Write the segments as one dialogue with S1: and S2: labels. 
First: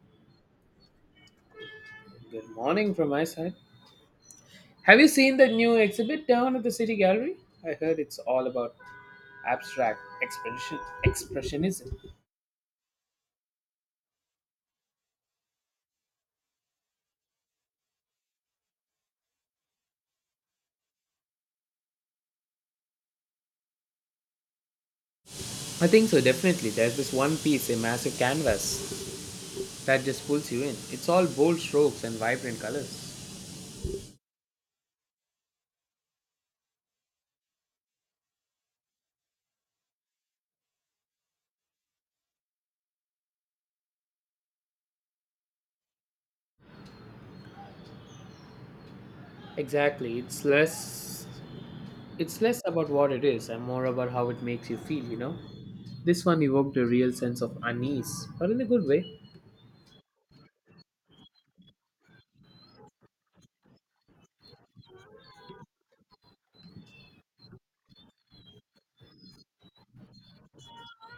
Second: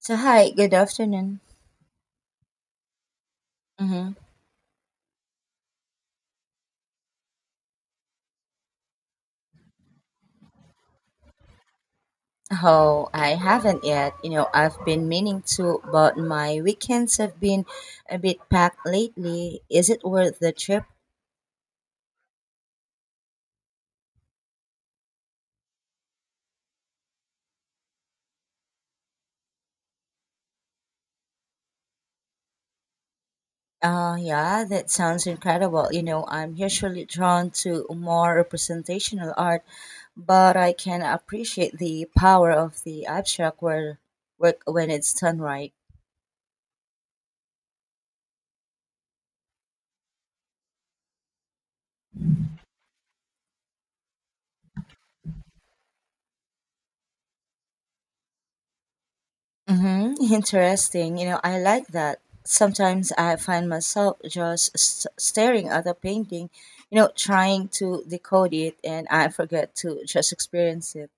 S1: So hi, good afternoon.
S2: Good morning from my side.
S1: Mm-hmm.
S2: Have you seen the new exhibit down at the City Gallery? I heard it's all about abstract expression expressionism.
S1: Oh, I haven't yet. You know, I've been meaning to, but my weekends have been a bit packed lately. Is it worth the trip?
S2: I think so definitely. There's this one piece, a massive canvas that just pulls you in. It's all bold strokes and vibrant colors.
S1: Yeah, that sounds incredible. You know, I'm usually drawn to more representational art, but I can appreciate the power of the abstract work when it's done right.
S2: Exactly. It's less about what it is and more about how it makes you feel, you know? This one evoked a real sense of unease, but in a good way.
S1: Mm-hmm. Interesting. You know, I like that. Sometimes I find myself just staring at a painting, you know, trying to decode it, and I forget to just experience it.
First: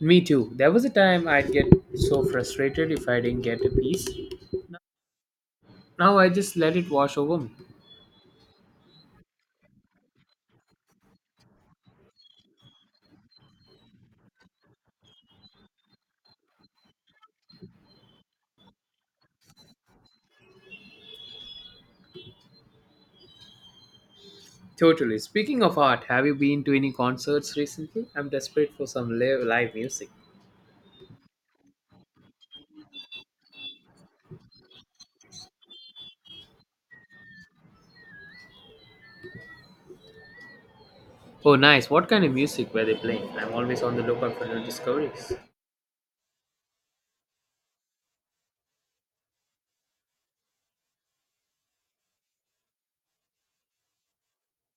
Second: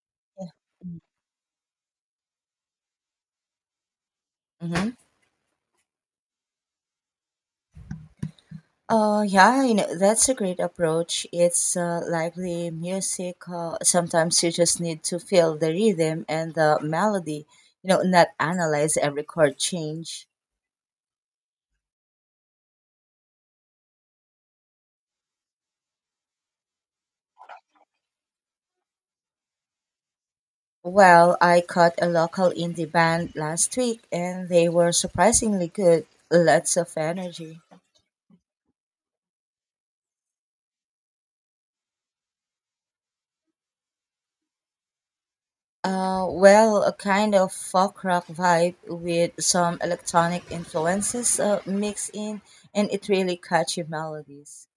S2: Me too. There was a time I'd get so frustrated if I didn't get a piece.
S1: Mm-hmm.
S2: Now I just let it wash over me.
S1: Yeah, you know, that's a great approach. It's like the music. Sometimes you just need to feel the rhythm and the melody, you know, not analyze every chord change.
S2: Totally. Speaking of art, have you been to any concerts recently? I'm desperate for some live music.
S1: Well, I caught a local indie band last week and they were surprisingly good. Lots of energy.
S2: Oh, nice. What kind of music were they playing? I'm always on the lookout for new discoveries.
S1: Well, a kind of folk rock vibe with some electronic influences mixed in, and it really catchy melodies.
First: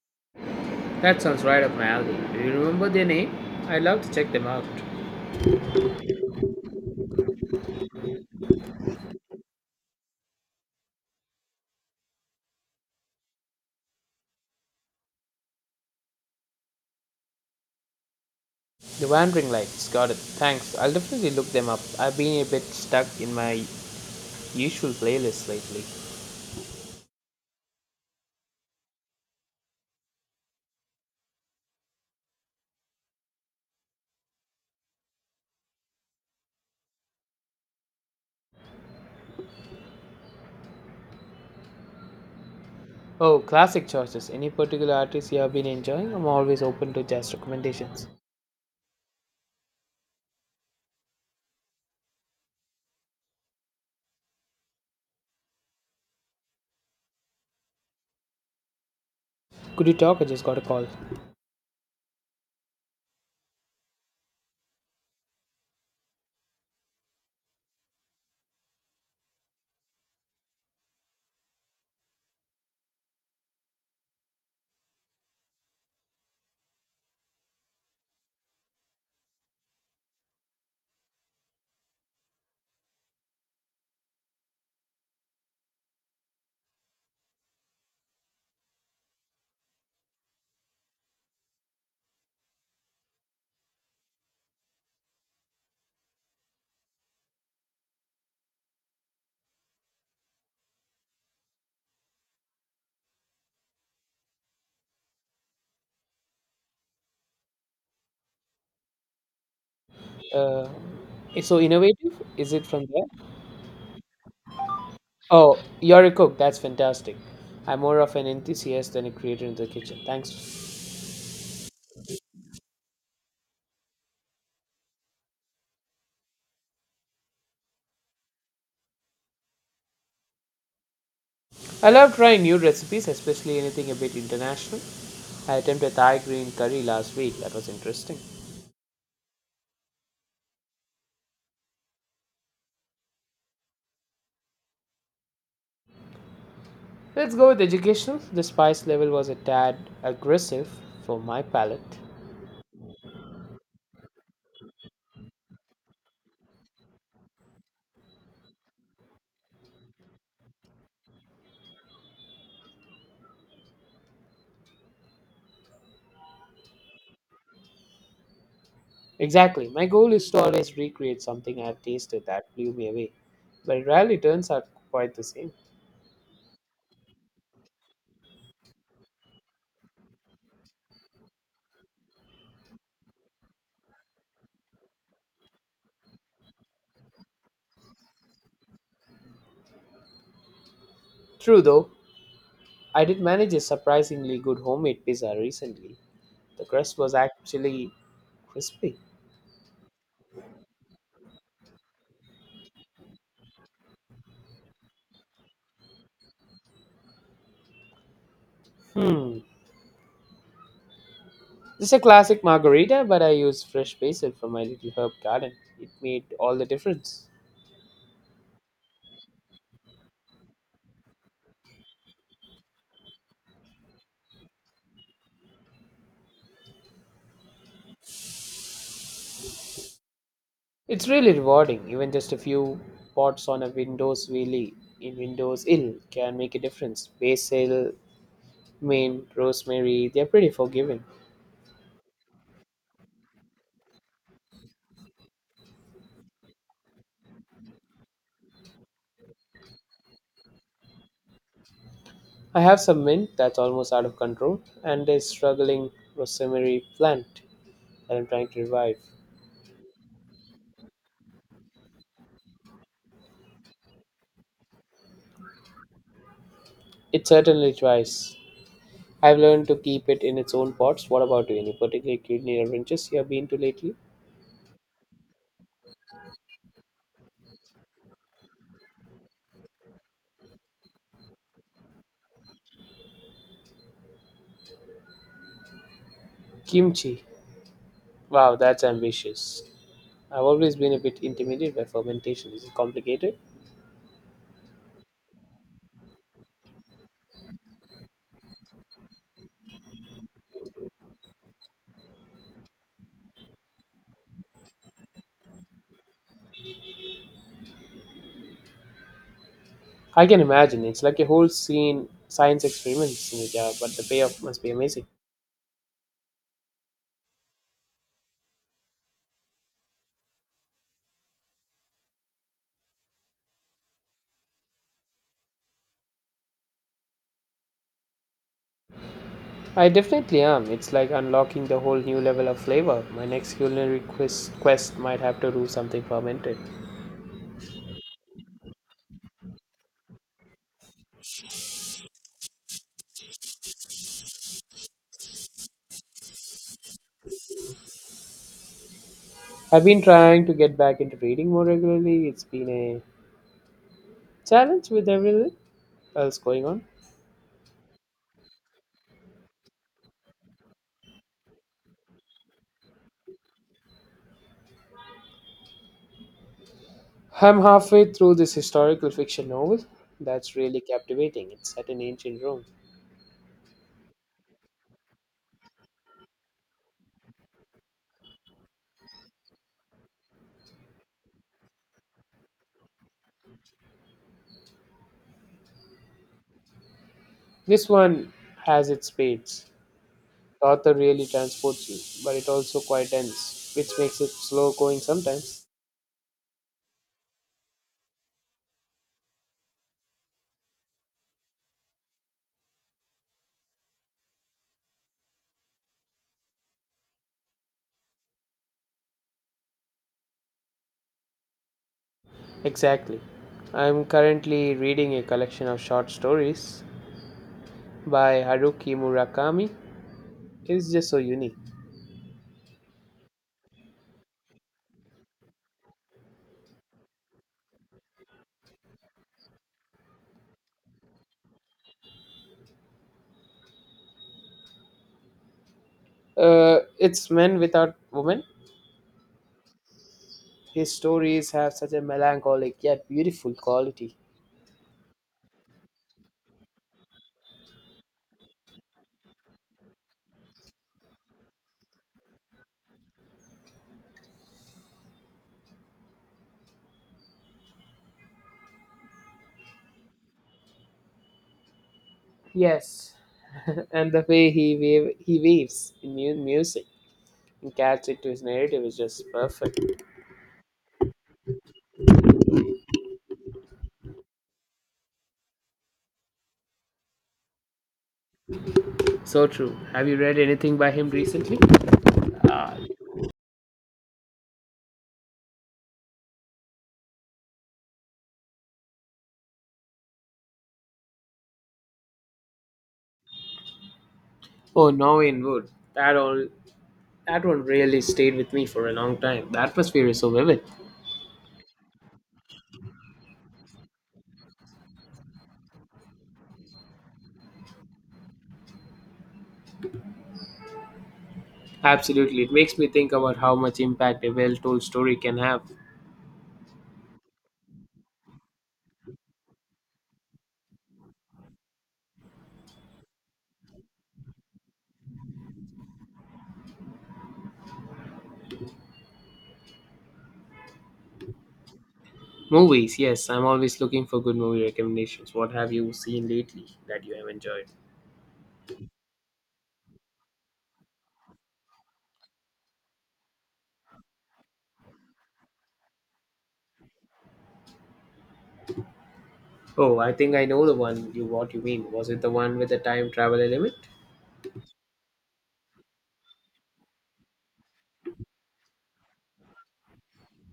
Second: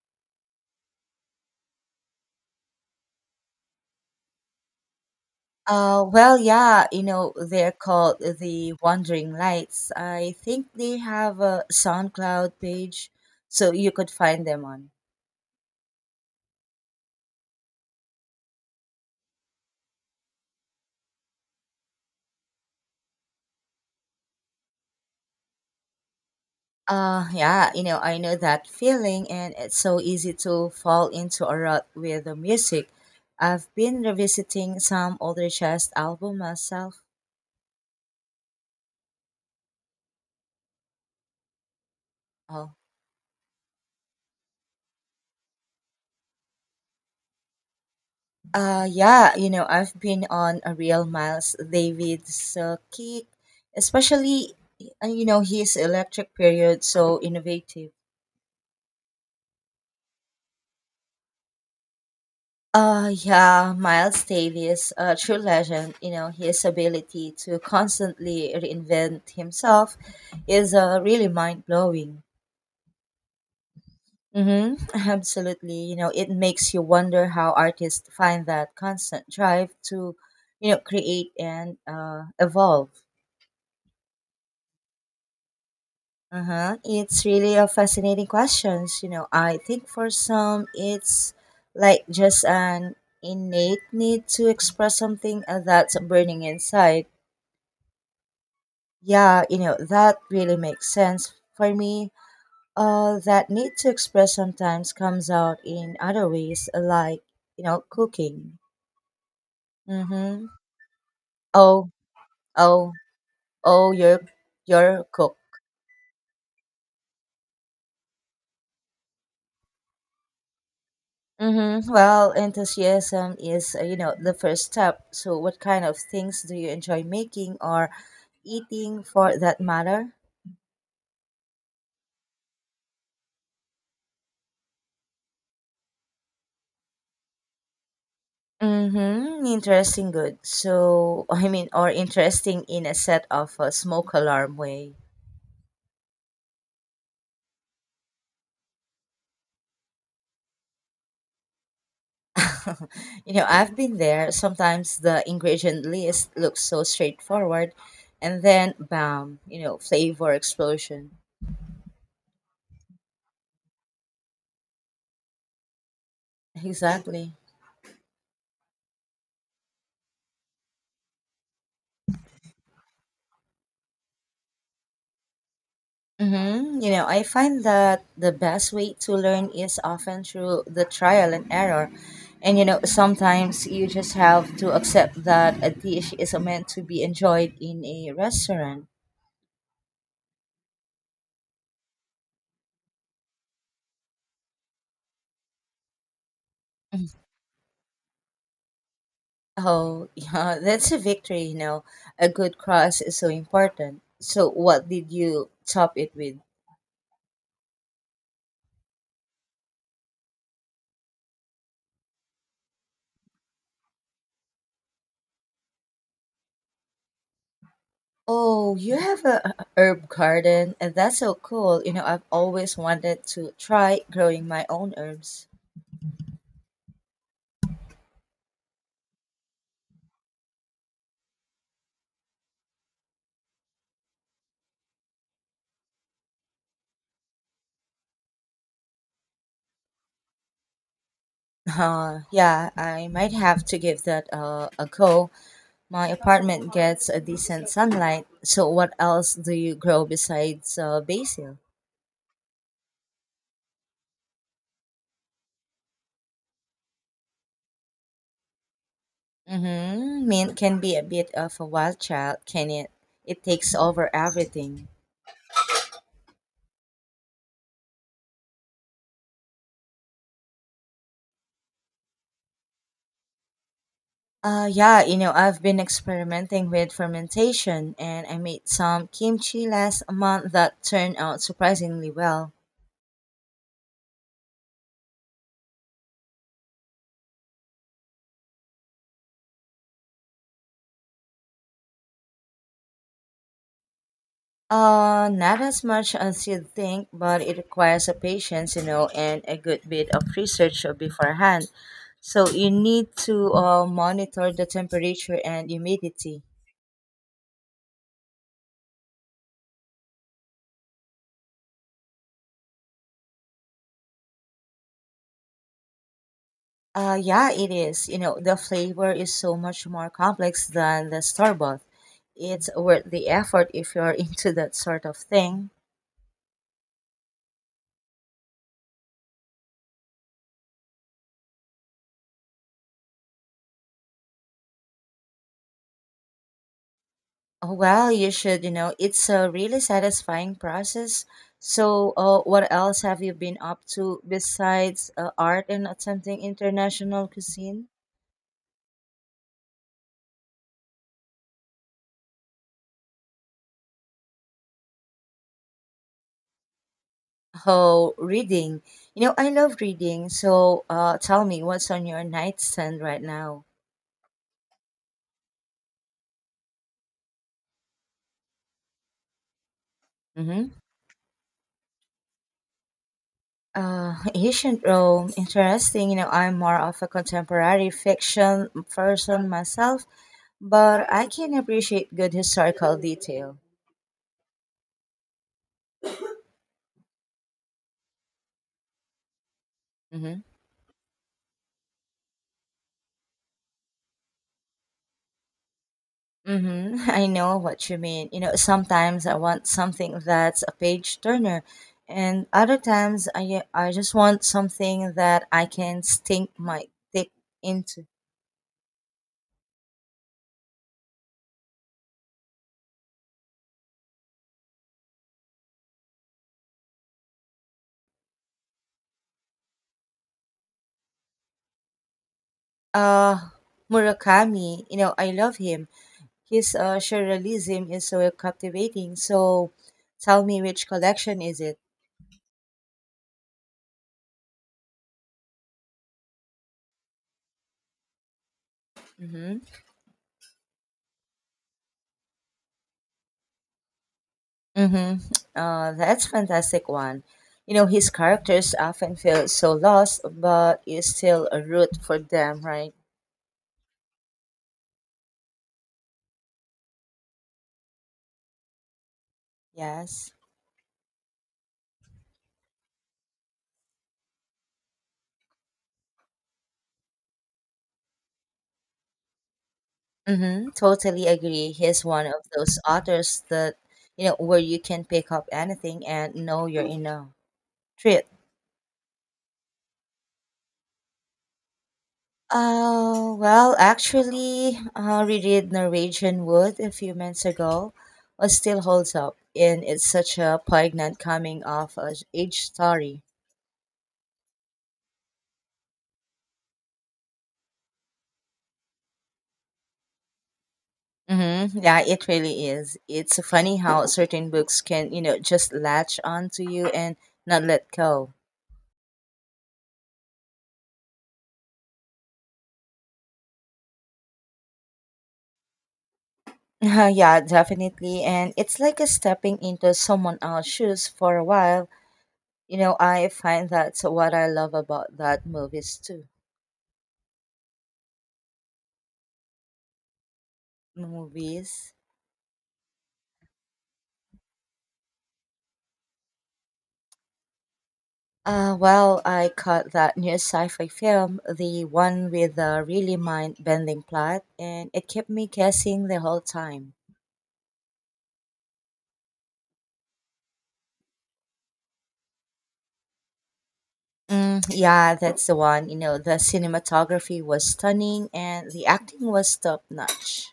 S2: That sounds right up my alley. Do you remember their name? I'd love to check them out.
S1: Well, yeah, you know, they're called the Wandering Lights. I think they have a SoundCloud page, so you could find them on.
S2: The Wandering Lights. Got it. Thanks. I'll definitely look them up. I've been a bit stuck in my usual playlist lately.
S1: Yeah, you know, I know that feeling, and it's so easy to fall into a rut with the music. I've been revisiting some older jazz album myself. Oh,
S2: Oh, classic choices. Any particular artist you have been enjoying? I'm always open to jazz recommendations.
S1: yeah, you know, I've been on a real Miles Davis kick, especially, you know, his electric period so innovative.
S2: Could you talk? I just got a call.
S1: Yeah, Miles Davis, a true legend. You know, his ability to constantly reinvent himself is really mind blowing. Mm-hmm, absolutely. You know, it makes you wonder how artists find that constant drive to, you know, create and evolve. Uh-huh. It's really a fascinating questions. You know, I think for some, it's like just an innate need to express something that's burning inside. Yeah, you know, that really makes sense for me. That need to express sometimes comes out in other ways, like, you know, cooking. Mm-hmm.
S2: Uh, It's so
S1: Oh,
S2: innovative? Is it from
S1: oh,
S2: there?
S1: oh, you're, you're a cook.
S2: Oh, you're a cook. That's fantastic. I'm more of an enthusiast than a creator in the kitchen. Thanks.
S1: Mm-hmm. Well, enthusiasm is, you know, the first step. So, what kind of things do you enjoy making or eating for that matter?
S2: I love trying new recipes, especially anything a bit international. I attempted Thai green curry last week. That was interesting.
S1: Mm-hmm. Interesting, good. So, I mean, or interesting in a set of a smoke alarm way.
S2: Let's go with educational. The spice level was a tad aggressive for my palate.
S1: You know, I've been there. Sometimes the ingredient list looks so straightforward, and then bam, you know, flavor explosion. Exactly.
S2: Exactly. My goal is to always recreate something I've tasted that blew me away, but it rarely turns out quite the same.
S1: Mm-hmm. You know, I find that the best way to learn is often through the trial and error. And, you know, sometimes you just have to accept that a dish is meant to be enjoyed in a restaurant.
S2: True though, I did manage a surprisingly good homemade pizza recently. The crust was actually crispy.
S1: Oh, yeah, that's a victory, you know. A good cross is so important. So, what did you top it with?
S2: Hmm. Just a classic margarita, but I used fresh basil from my little herb garden. It made all the difference.
S1: Oh, you have a herb garden, and that's so cool. You know, I've always wanted to try growing my own herbs.
S2: It's really rewarding. Even just a few pots on a Windows wheelie in Windows Ill can make a difference. Basil, mint, rosemary, they're pretty forgiving.
S1: Yeah, I might have to give that a go. My apartment gets a decent sunlight. So, what else do you grow besides basil?
S2: I have some mint that's almost out of control and a struggling rosemary plant that I'm trying to revive.
S1: Mm-hmm. Mint can be a bit of a wild child, can it? It takes over everything.
S2: It certainly tries. I've learned to keep it in its own pots. What about you? Any particular culinary adventures you have been to lately?
S1: Yeah, you know, I've been experimenting with fermentation and I made some kimchi last month that turned out surprisingly well.
S2: Kimchi. Wow, that's ambitious. I've always been a bit intimidated by fermentation. Is it complicated?
S1: Not as much as you'd think, but it requires a patience, you know, and a good bit of research beforehand. So you need to monitor the temperature and humidity.
S2: I can imagine. It's like a whole scene, science experiments in a jar, but the payoff must be amazing.
S1: Yeah, it is. You know, the flavor is so much more complex than the store bought. It's worth the effort if you're into that sort of thing.
S2: I definitely am. It's like unlocking the whole new level of flavor. My next culinary quiz quest might have to do something fermented.
S1: Well, you should, you know, it's a really satisfying process. So, what else have you been up to besides art and attempting international cuisine?
S2: I've been trying to get back into reading more regularly. It's been a challenge with everything else going on.
S1: Oh, reading. You know, I love reading. So, tell me what's on your nightstand right now.
S2: I'm halfway through this historical fiction novel that's
S1: Mm-hmm.
S2: really captivating. It's set in ancient Rome.
S1: Ancient Rome, interesting. You know, I'm more of a contemporary fiction person myself, but I can appreciate good historical detail.
S2: This one has its spades.
S1: Mm-hmm.
S2: The author really transports you, but it also quite dense, which makes it slow going sometimes.
S1: Mm-hmm. I know what you mean. You know, sometimes I want something that's a page turner, and other times I just want something that I can sink my dick into.
S2: Exactly. I'm currently reading a collection of short stories by Haruki Murakami. It's just so unique.
S1: Uh, Murakami. You know, I love him. His surrealism is so captivating. So, tell me which collection is it?
S2: It's Men Without Women.
S1: Mm-hmm.
S2: His stories have such a melancholic yet beautiful quality.
S1: Mm-hmm. That's fantastic one. You know, his characters often feel so lost, but you still a root for them, right? Yes.
S2: Yes, and the way he waves in music and adds it to his narrative is just perfect.
S1: Mm-hmm. Totally agree. He's one of those authors that, you know, where you can pick up anything and know you're in a treat.
S2: So true. Have you read anything by him recently?
S1: Well, actually, reread Norwegian Wood a few months ago. It still holds up, and it's such a poignant coming of age story.
S2: Oh, Norwegian Wood. That all that one really stayed with me for a long time. The atmosphere is so vivid.
S1: Mm-hmm. Yeah, it really is. It's funny how certain books can, you know, just latch onto you and not let go.
S2: Absolutely, it makes me think about how much impact a well-told story can have.
S1: Yeah, definitely. And it's like a stepping into someone else's shoes for a while. You know, I find that's what I love about that movies too. Movies.
S2: Movies, yes, I'm always looking for good movie recommendations. What have you seen lately that you have enjoyed?
S1: Well, I caught that new sci-fi film, the one with a really mind-bending plot, and it kept me guessing the whole time.
S2: Oh, I think I know the one you what you mean. Was it the one with the time travel element?
S1: Mm, yeah, that's the one. You know, the cinematography was stunning, and the acting was top-notch.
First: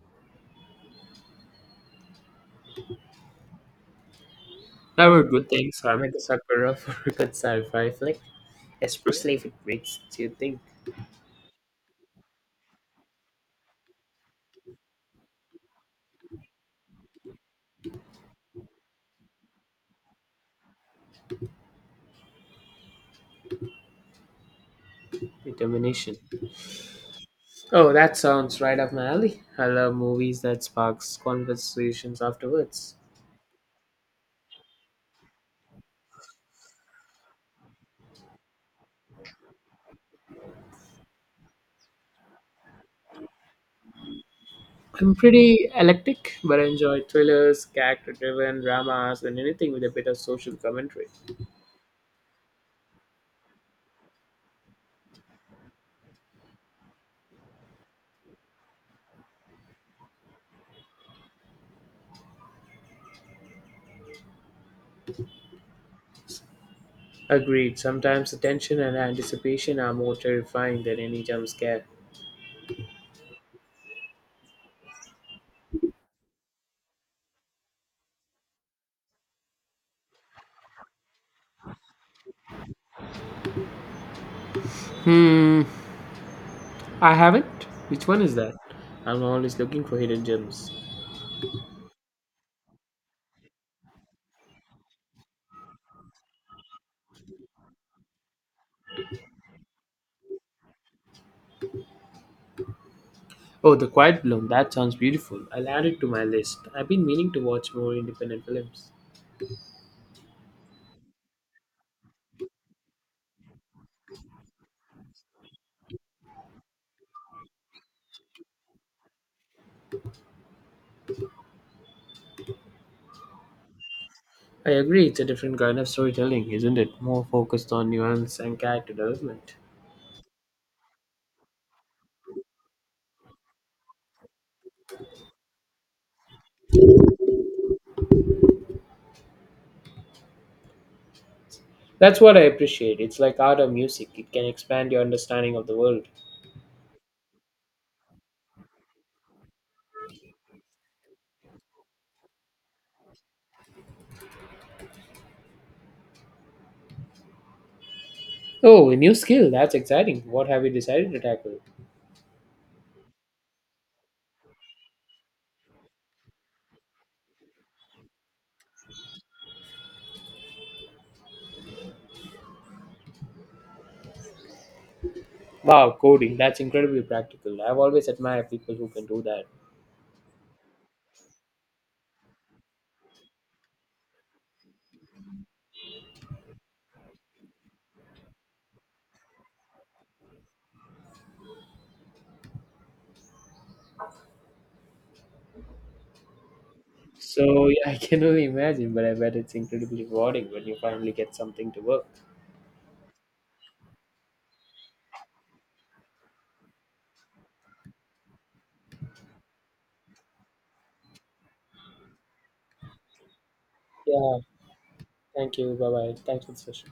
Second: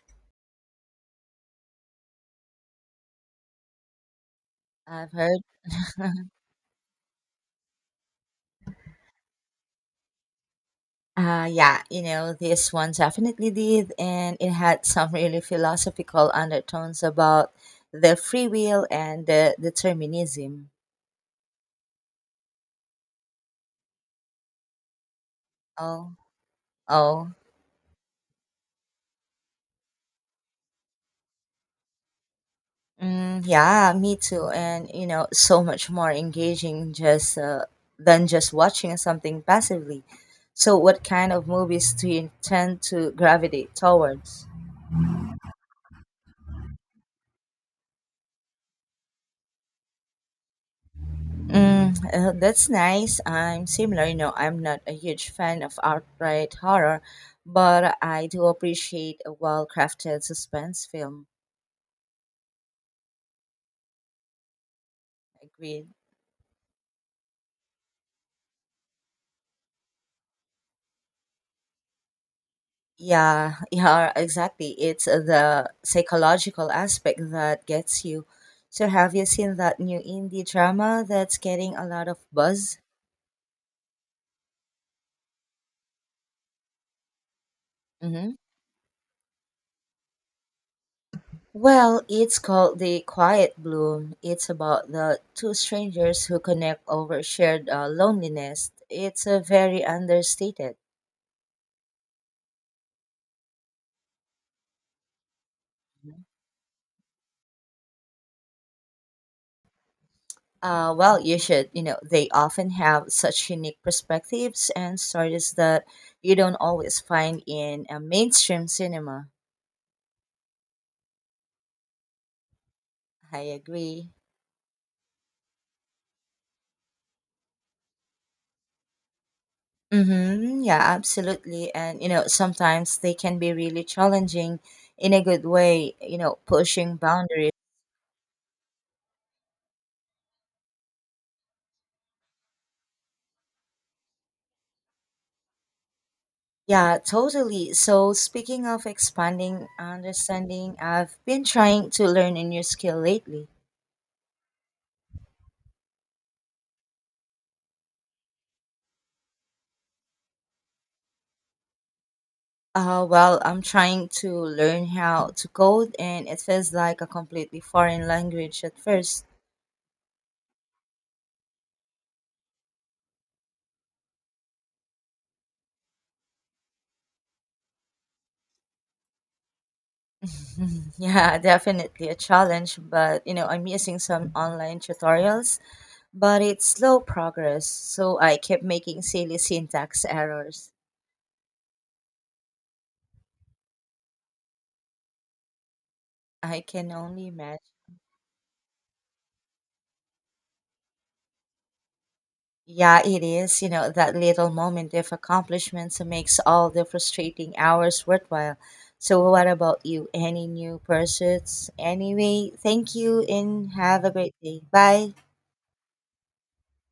S2: That
S1: I've
S2: were
S1: heard.
S2: good things. I'm like a sucker of a good sci-fi flick, especially if it makes you think.
S1: Yeah, you know, this one definitely did, and it had some really philosophical undertones about the free will and the determinism.
S2: Determination.
S1: Oh, oh,
S2: Oh, that sounds right up my alley. I love movies that sparks conversations afterwards.
S1: mm, yeah, me too. And you know, so much more engaging just than just watching something passively. So, what kind of movies do you tend to gravitate towards?
S2: I'm pretty eclectic, but I enjoy thrillers, character-driven dramas, and anything with a bit of social commentary.
S1: Mm, that's nice. I'm similar. You know, I'm not a huge fan of outright horror, but I do appreciate a well-crafted suspense film. Agreed.
S2: Agreed. Sometimes the tension and anticipation are more terrifying than any jump scare.
S1: Yeah, yeah, exactly. It's the psychological aspect that gets you. So, have you seen that new indie drama that's getting a lot of buzz?
S2: Hmm, I haven't. Which one
S1: Mm-hmm.
S2: is that? I'm always looking for hidden gems.
S1: Well, it's called The Quiet Bloom. It's about the two strangers who connect over shared loneliness. It's a very understated.
S2: Oh, The Quiet Bloom. That sounds beautiful. I'll add it to my list. I've been meaning to watch more independent films.
S1: Well, you should, you know, they often have such unique perspectives and stories that you don't always find in a mainstream cinema. I agree.
S2: I agree, it's a different kind of storytelling, isn't it? More focused on nuance and character development.
S1: Mm-hmm. Yeah, absolutely. And, you know, sometimes they can be really challenging in a good way, you know, pushing boundaries.
S2: That's what I appreciate. It's like art or music, it can expand your understanding of the world.
S1: Yeah, totally. So, speaking of expanding understanding, I've been trying to learn a new skill lately.
S2: Oh, a new skill. That's exciting. What have you decided to tackle?
S1: Well, I'm trying to learn how to code, and it feels like a completely foreign language at first.
S2: Wow, coding. That's incredibly practical. I've always admired people who can do that.
S1: Yeah, definitely a challenge, but you know, I'm using some online tutorials, but it's slow progress, so I kept making silly syntax errors. I can only imagine.
S2: So, yeah, I can only imagine, but I bet it's incredibly rewarding when you finally get something to work.
S1: Yeah, it is. You know, that little moment of accomplishments makes all the frustrating hours worthwhile. So, what about you? Any new pursuits? Anyway, thank you and have a great
S2: Yeah,
S1: day. Bye.
S2: thank you. Bye bye. Thanks for the session.